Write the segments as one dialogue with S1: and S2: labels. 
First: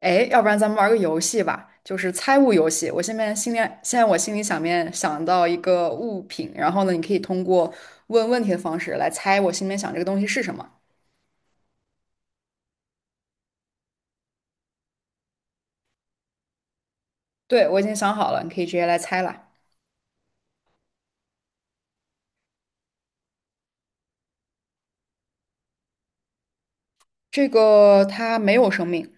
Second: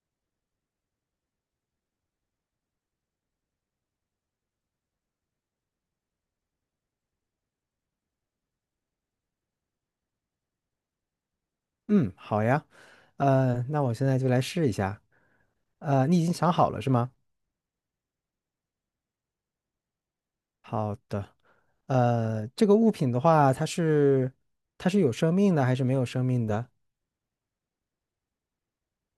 S1: 哎，要不然咱们玩个游戏吧，就是猜物游戏。我现在心里，现在我心里想到一个物品，然后呢，你可以通过问问题的方式来猜我心里面想这个东西是什么。
S2: 嗯，好呀。那我现在就来试一下。你已经想好了是吗？
S1: 对，我已经想好了，你可以直接来猜了。
S2: 好的。这个物品的话，它是有生命的还是没有生命的？
S1: 这个它没有生命，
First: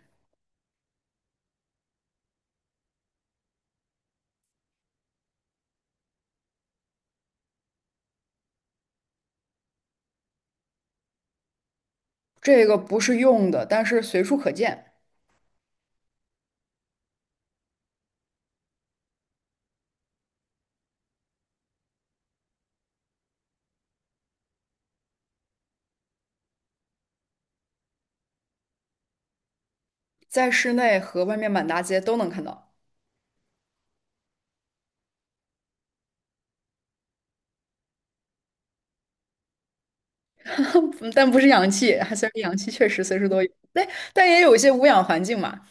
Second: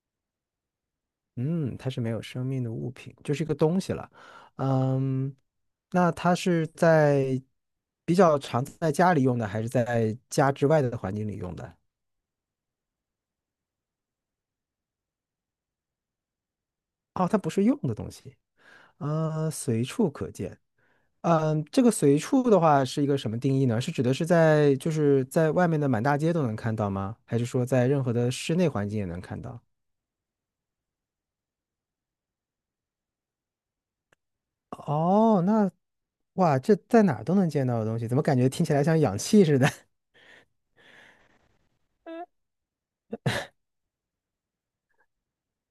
S2: 嗯，它是没有生命的物品，就是一个东西了。嗯，那它是在比较常在家里用的，还是在家之外的环境里用的？
S1: 这个不是用的，但是随处可见，
S2: 哦，它不是用的东西。随处可见。这个随处的话是一个什么定义呢？是指的是在就是在外面的满大街都能看到吗？还是说在任何的室内环境也能看到？
S1: 在室内和外面满大街都能看到，
S2: 哦，那哇，这在哪儿都能见到的东西，怎么感觉听起来像氧气似的。
S1: 但不是氧气，虽然氧气确实随时都有，但也有一些无氧环境嘛。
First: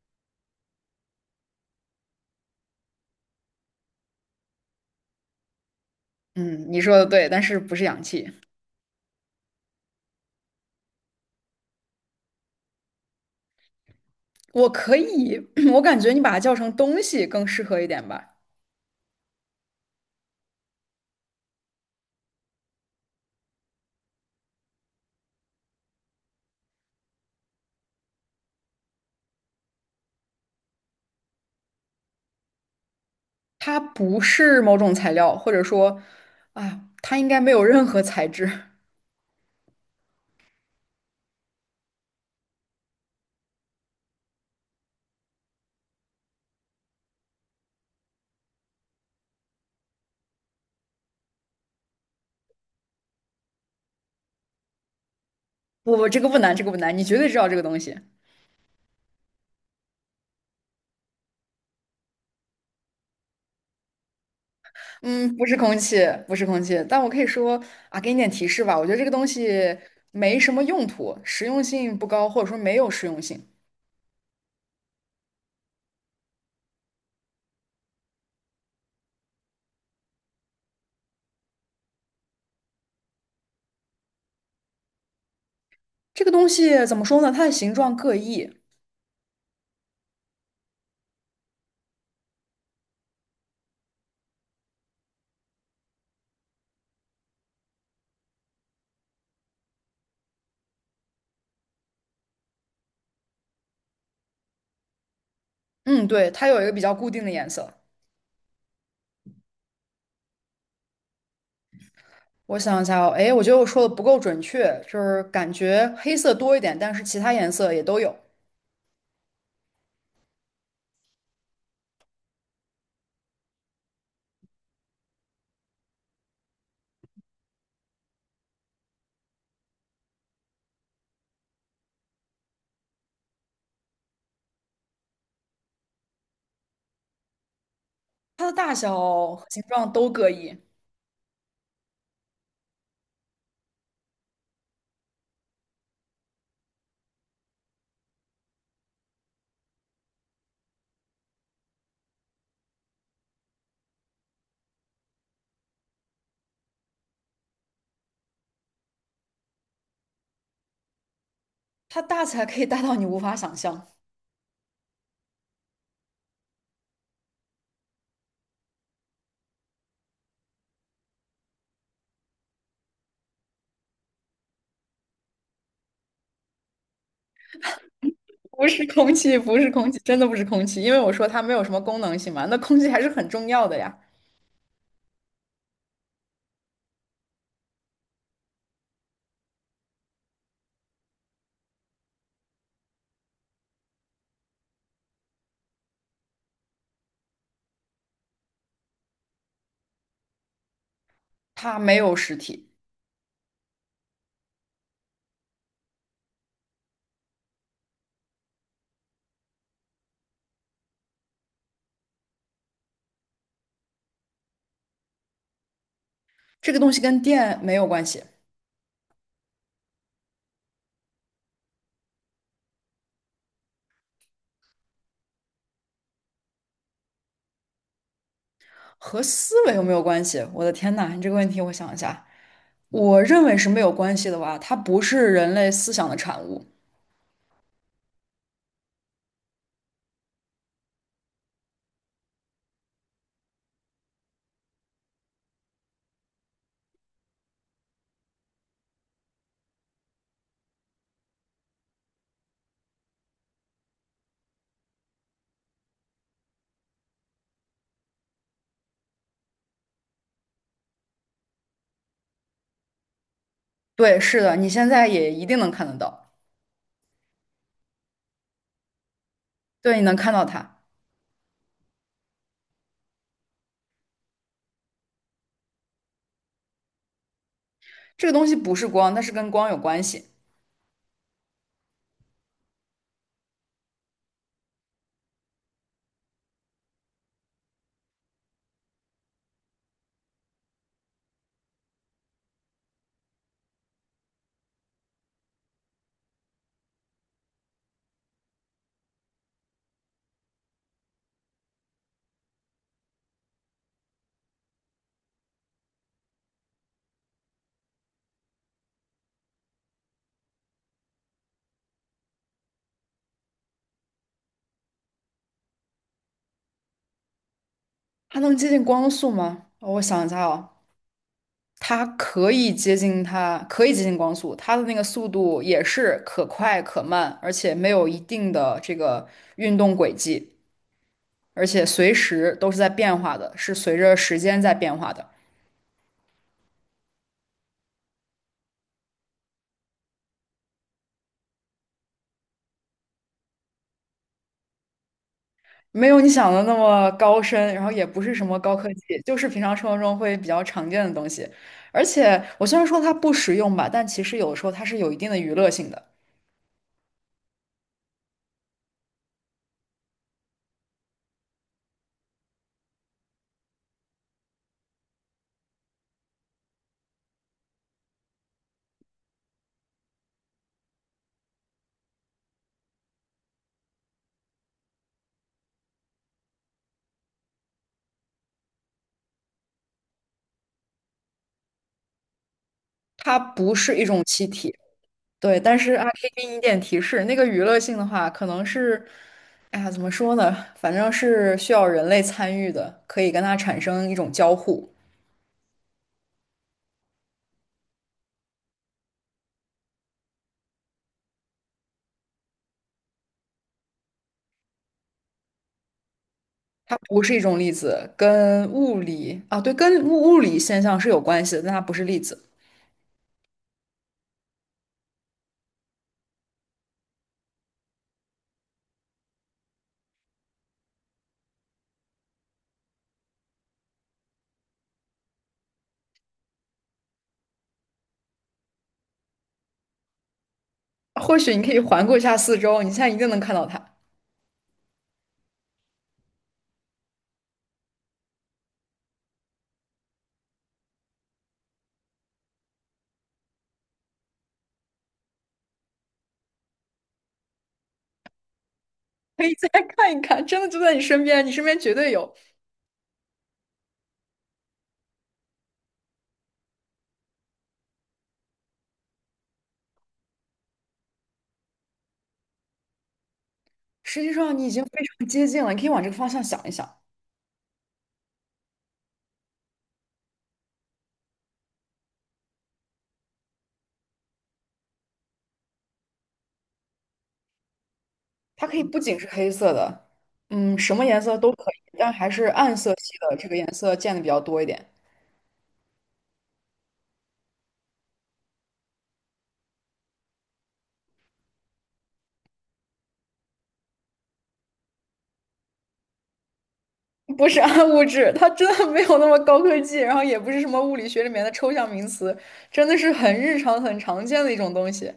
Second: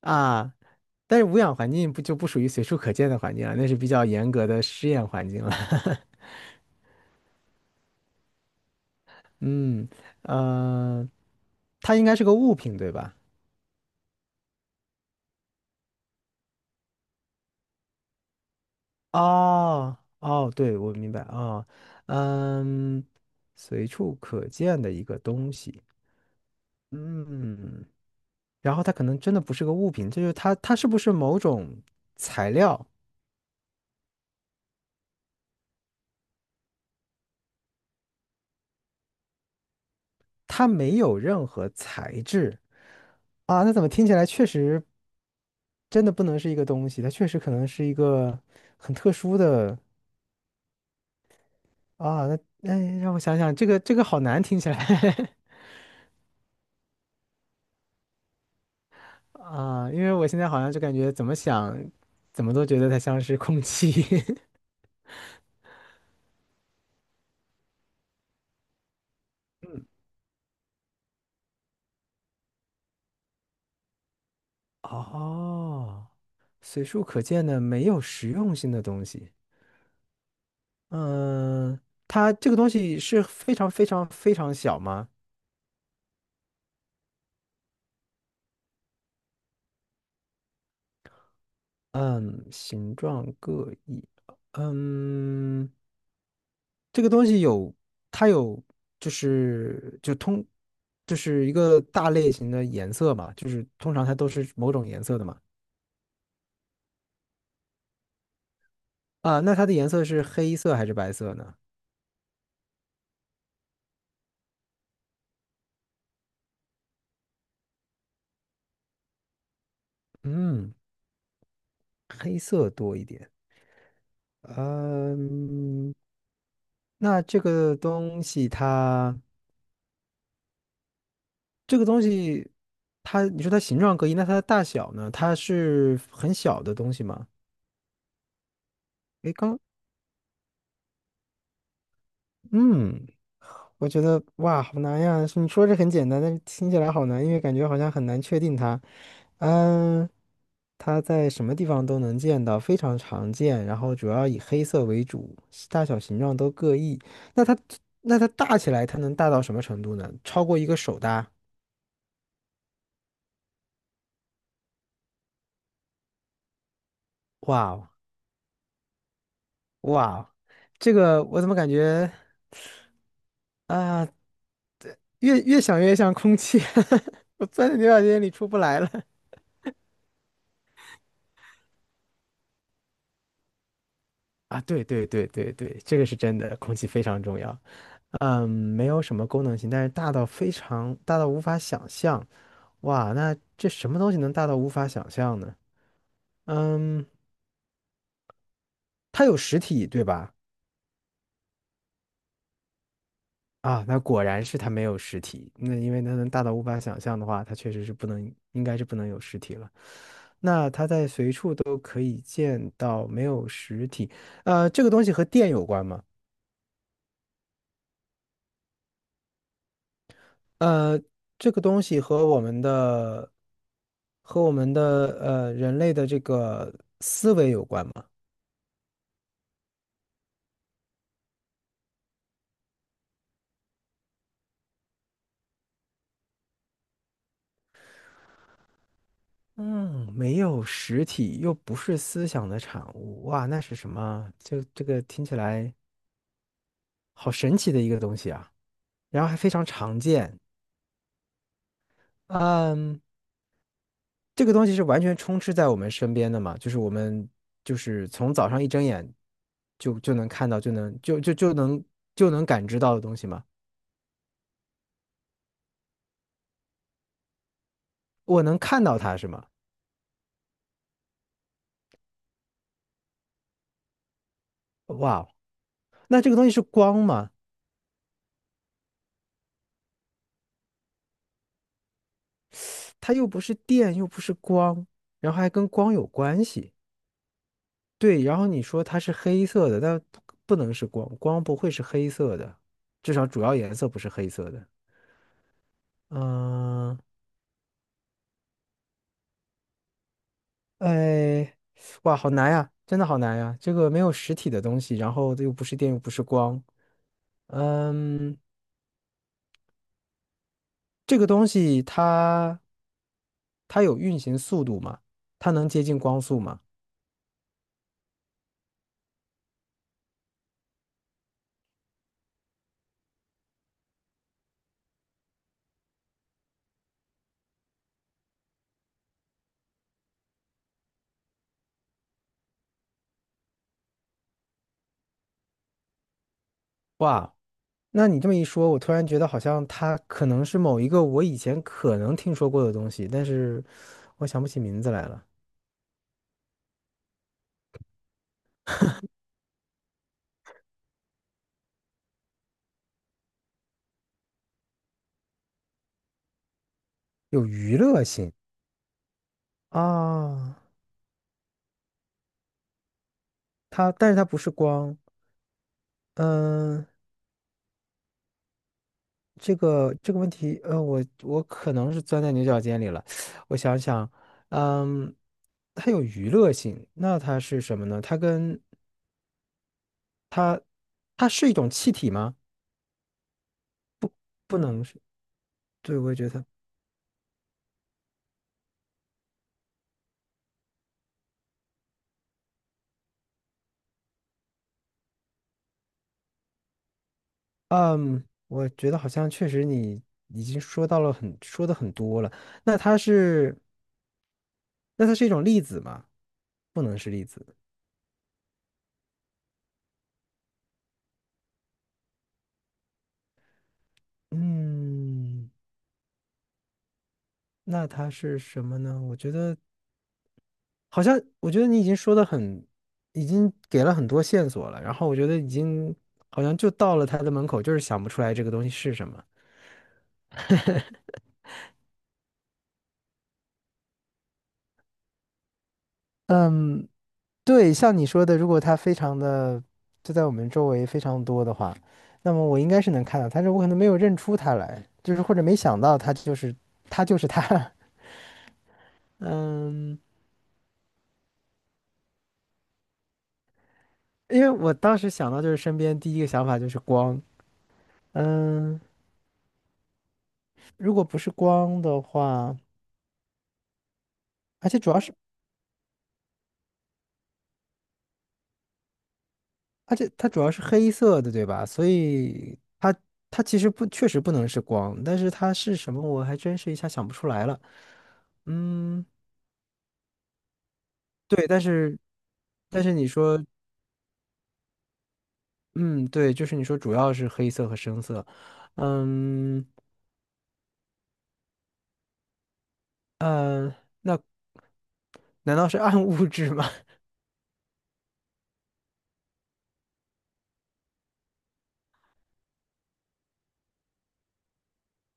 S2: 啊？但是无氧环境不就不属于随处可见的环境了，那是比较严格的试验环境了。
S1: 嗯，你说的对，但是不是氧气。
S2: 嗯，呃，它应该是个物品，对吧？
S1: 我可以，我感觉你把它叫成东西更适合一点吧。
S2: 哦哦，对，我明白啊。嗯，随处可见的一个东西。嗯，然后它可能真的不是个物品，这就是它，它是不是某种材料？
S1: 它不是某种材料，或者说，啊，它应该没有任何材质。
S2: 它没有任何材质啊，那怎么听起来确实真的不能是一个东西？它确实可能是一个很特殊的。啊，那哎，让我想想，这个好难听起来。
S1: 不，这个不难，这个不难，你绝对知道这个东西。
S2: 啊，因为我现在好像就感觉怎么想，怎么都觉得它像是空气。
S1: 嗯，不是空气，不是空气，但我可以说啊，给你点提示吧。我觉得这个东西没什么用途，实用性不高，或者说没有实用性。
S2: 哦，随处可见的没有实用性的东西。嗯，它这个东西是非常非常非常小吗？
S1: 这个东西怎么说呢？它的形状各异。
S2: 嗯，形状各异。嗯，这个东西有，它有，就是就通，就是一个大类型的颜色嘛，就是通常它都是某种颜色的嘛。
S1: 嗯，对，它有一个比较固定的颜色。
S2: 啊，那它的颜色是黑色还是白色呢？
S1: 我想一下哦，哎，我觉得我说的不够准确，就是感觉黑色多一点，但是其他颜色也都有。
S2: 嗯，黑色多一点。嗯，那这个东西它，你说它形状各异，那它的大小呢？它是很小的东西吗？
S1: 它的大小
S2: 诶，
S1: 和
S2: 刚，
S1: 形状都各异，
S2: 嗯，我觉得哇，好难呀！你说这很简单，但是听起来好难，因为感觉好像很难确定它。嗯，它在什么地方都能见到，非常常见，然后主要以黑色为主，大小形状都各异。那它，那它大起来，它能大到什么程度呢？超过一个手大？
S1: 它大起来可以大到你无法想象。
S2: 哇哦！哇，这个我怎么感觉啊，越想越像空气。我钻在牛角尖里出不
S1: 不
S2: 来
S1: 是
S2: 了。
S1: 空气，不是空气，真的不是空气，因为我说它没有什么功能性嘛，那空气还是很重要的呀。
S2: 啊，对对对对对，这个是真的，空气非常重要。没有什么功能性，但是大到非常大到无法想象。哇，那这什么东西能大到无法想象呢？嗯，它有实体，对吧？
S1: 它没有实体，
S2: 啊，那果然是它没有实体。那因为它能大到无法想象的话，它确实是不能，应该是不能有实体了。那它在随处都可以见到，没有实体。这个东西和电有关吗？
S1: 这个东西跟电没有关系，
S2: 呃，这个东西和我们的人类的这个思维有关吗？
S1: 和思维有没有关系？我的天呐，你这个问题我想一下，我认为是没有关系的吧，它不是人类思想的产物。
S2: 嗯，没有实体，又不是思想的产物。哇，那是什么？就这个听起来好神奇的一个东西啊！然后还非常常见。嗯，这个东西是完全充斥在我们身边的嘛，就是我们就是从早上一睁眼就能看到，就能就就就能就能感知到的东西嘛。
S1: 对，是的，你现在也一定能看得到。
S2: 我能看到它是吗？
S1: 对，你能看到它。
S2: 哇哦。那这个东西是光吗？
S1: 这个东西不是光，但是跟光有关系。
S2: 它又不是电，又不是光，然后还跟光有关系。对，然后你说它是黑色的，但不能是光，光不会是黑色的，至少主要颜色不是黑色的。嗯，哎，哇，好难呀，真的好难呀！这个没有实体的东西，然后又不是电，又不是光。嗯，这个东西它有运行速度吗？它能接近光速吗？
S1: 它能接近光速吗？我想一下哦，它可以接近它，可以接近光速，它的那个速度也是可快可慢，而且没有一定的这个运动轨迹，而且随时都是在变化的，是随着时间在变化的。
S2: 哇，那你这么一说，我突然觉得好像它可能是某一个我以前可能听说过的东西，但是我想不起名字来了。
S1: 没有你想的那么高深，然后也不是什么高科技，就是平常生活中会比较常见的东西。而且我虽然说它不实用吧，但其实有的时候它是有一定的娱乐性的。
S2: 有娱乐性啊。它，但是它不是光。嗯。这个问题，我可能是钻在牛角尖里了。我想想。嗯，它有娱乐性，那它是什么呢？它跟它，它是一种气体吗？
S1: 它不是一种气
S2: 不
S1: 体，
S2: 能是，
S1: 对，但是
S2: 对，
S1: 啊，
S2: 我也
S1: 可
S2: 觉
S1: 以
S2: 得。
S1: 给你一点提示，那个娱乐性的话，可能是，哎呀，怎么说呢？反正是需要人类参与的，可以跟它产生一种交互。
S2: 嗯，我觉得好像确实你已经说到了很，说的很多了。那它是，那它是，一种粒子吗？不
S1: 它
S2: 能是
S1: 不
S2: 粒
S1: 是一
S2: 子。
S1: 种粒子，跟物理啊，对，跟物理现象是有关系的，但它不是粒子。
S2: 嗯，那它是什么呢？我觉得好像我觉得你已经说的很，已经给了很多线索了，然后我觉得已经好像就到了他的门口，就是想不出来这个东西是什么。
S1: 或许你可以环顾一下四周，你现在一定能看到它，
S2: 嗯，对，像你说的，如果它非常的就在我们周围非常多的话，那么我应该是能看到它，但是我可能没有认出他来，就是或者没想到他就是他就是他。
S1: 可以再
S2: 嗯，
S1: 看一看，真的就在你身边，你身边绝对有。
S2: 因为我当时想到就是身边第一个想法就是光。嗯，如果不是光的话，
S1: 实际上你
S2: 而
S1: 已
S2: 且
S1: 经非
S2: 主要是。
S1: 常接近了，你可以往这个方向想一想。
S2: 而且它主要是黑色的，对吧？所以它其实不确实不能是光，但是它是什么，我还真是一下想不出来了。
S1: 它可以不
S2: 嗯，
S1: 仅是黑色的，嗯，什么颜色
S2: 对，
S1: 都
S2: 但
S1: 可以，
S2: 是
S1: 但还是暗色
S2: 你
S1: 系的
S2: 说。
S1: 这个颜色见的比较多一点。
S2: 嗯，对，就是你说主要是黑色和深色。嗯呃，那难道是暗物质吗？
S1: 不是暗物质，它真的没有那么高科技，然后也不是什么物理学里面的抽象名词，真的是很日常、很常见的一种东西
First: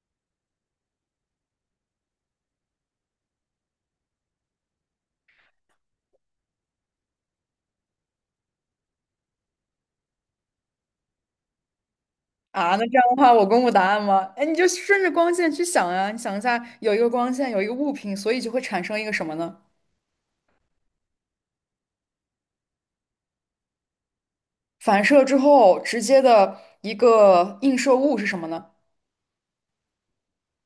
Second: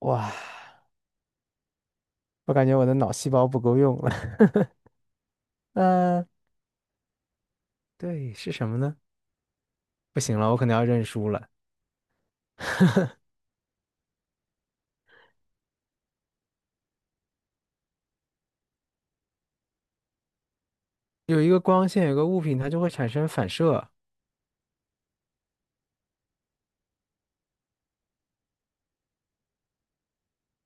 S2: 哇，我感觉我的脑细胞不够用了。呃，对，是什么呢？不行了，我可能要认输了。
S1: 啊。那这样的话，我公布答案吗？哎，你就顺着光线去想呀，你想一下，有一个光线，有一个物品，所以就会产生一个什么呢？
S2: 有一个光线，有个物品，它就会产生反射，
S1: 反射之后直接的一个映射物是什么呢？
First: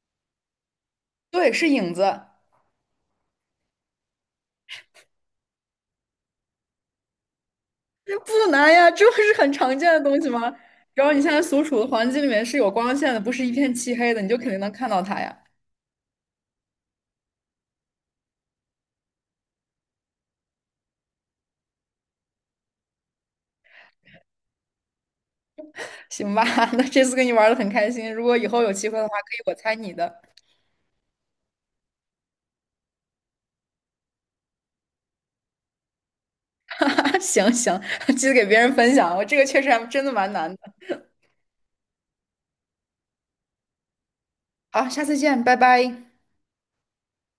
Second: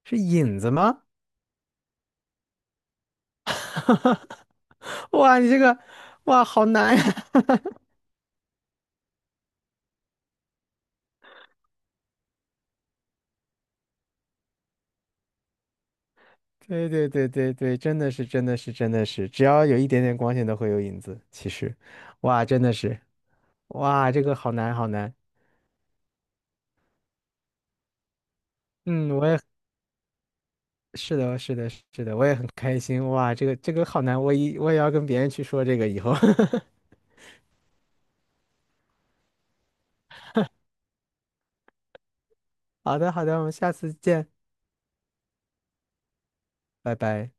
S2: 是影子吗？
S1: 对，是影子。
S2: 哈，哇，你这个，哇，好难呀！
S1: 不难呀，这不是很常见的东西吗？只要你现在所处的环境里面是有光线的，不是一片漆黑的，你就肯定能看到它呀。
S2: 对对对对对，真的是真的是真的是，只要有一点点光线都会有影子。其实，哇，真的是，哇，这个好难好难。
S1: 行吧，那这次跟你玩的很开心，如果以后有机会的
S2: 嗯，
S1: 话，可
S2: 我也
S1: 以我猜你的。
S2: 是的，是的，是的，我也很开心。哇，这个好难，我也要跟别人去说这个以后。
S1: 行，记得给别人分享，我这个确实还真的蛮难的。
S2: 好的好的，我们下次见，
S1: 好，下次见，拜拜。
S2: 拜拜。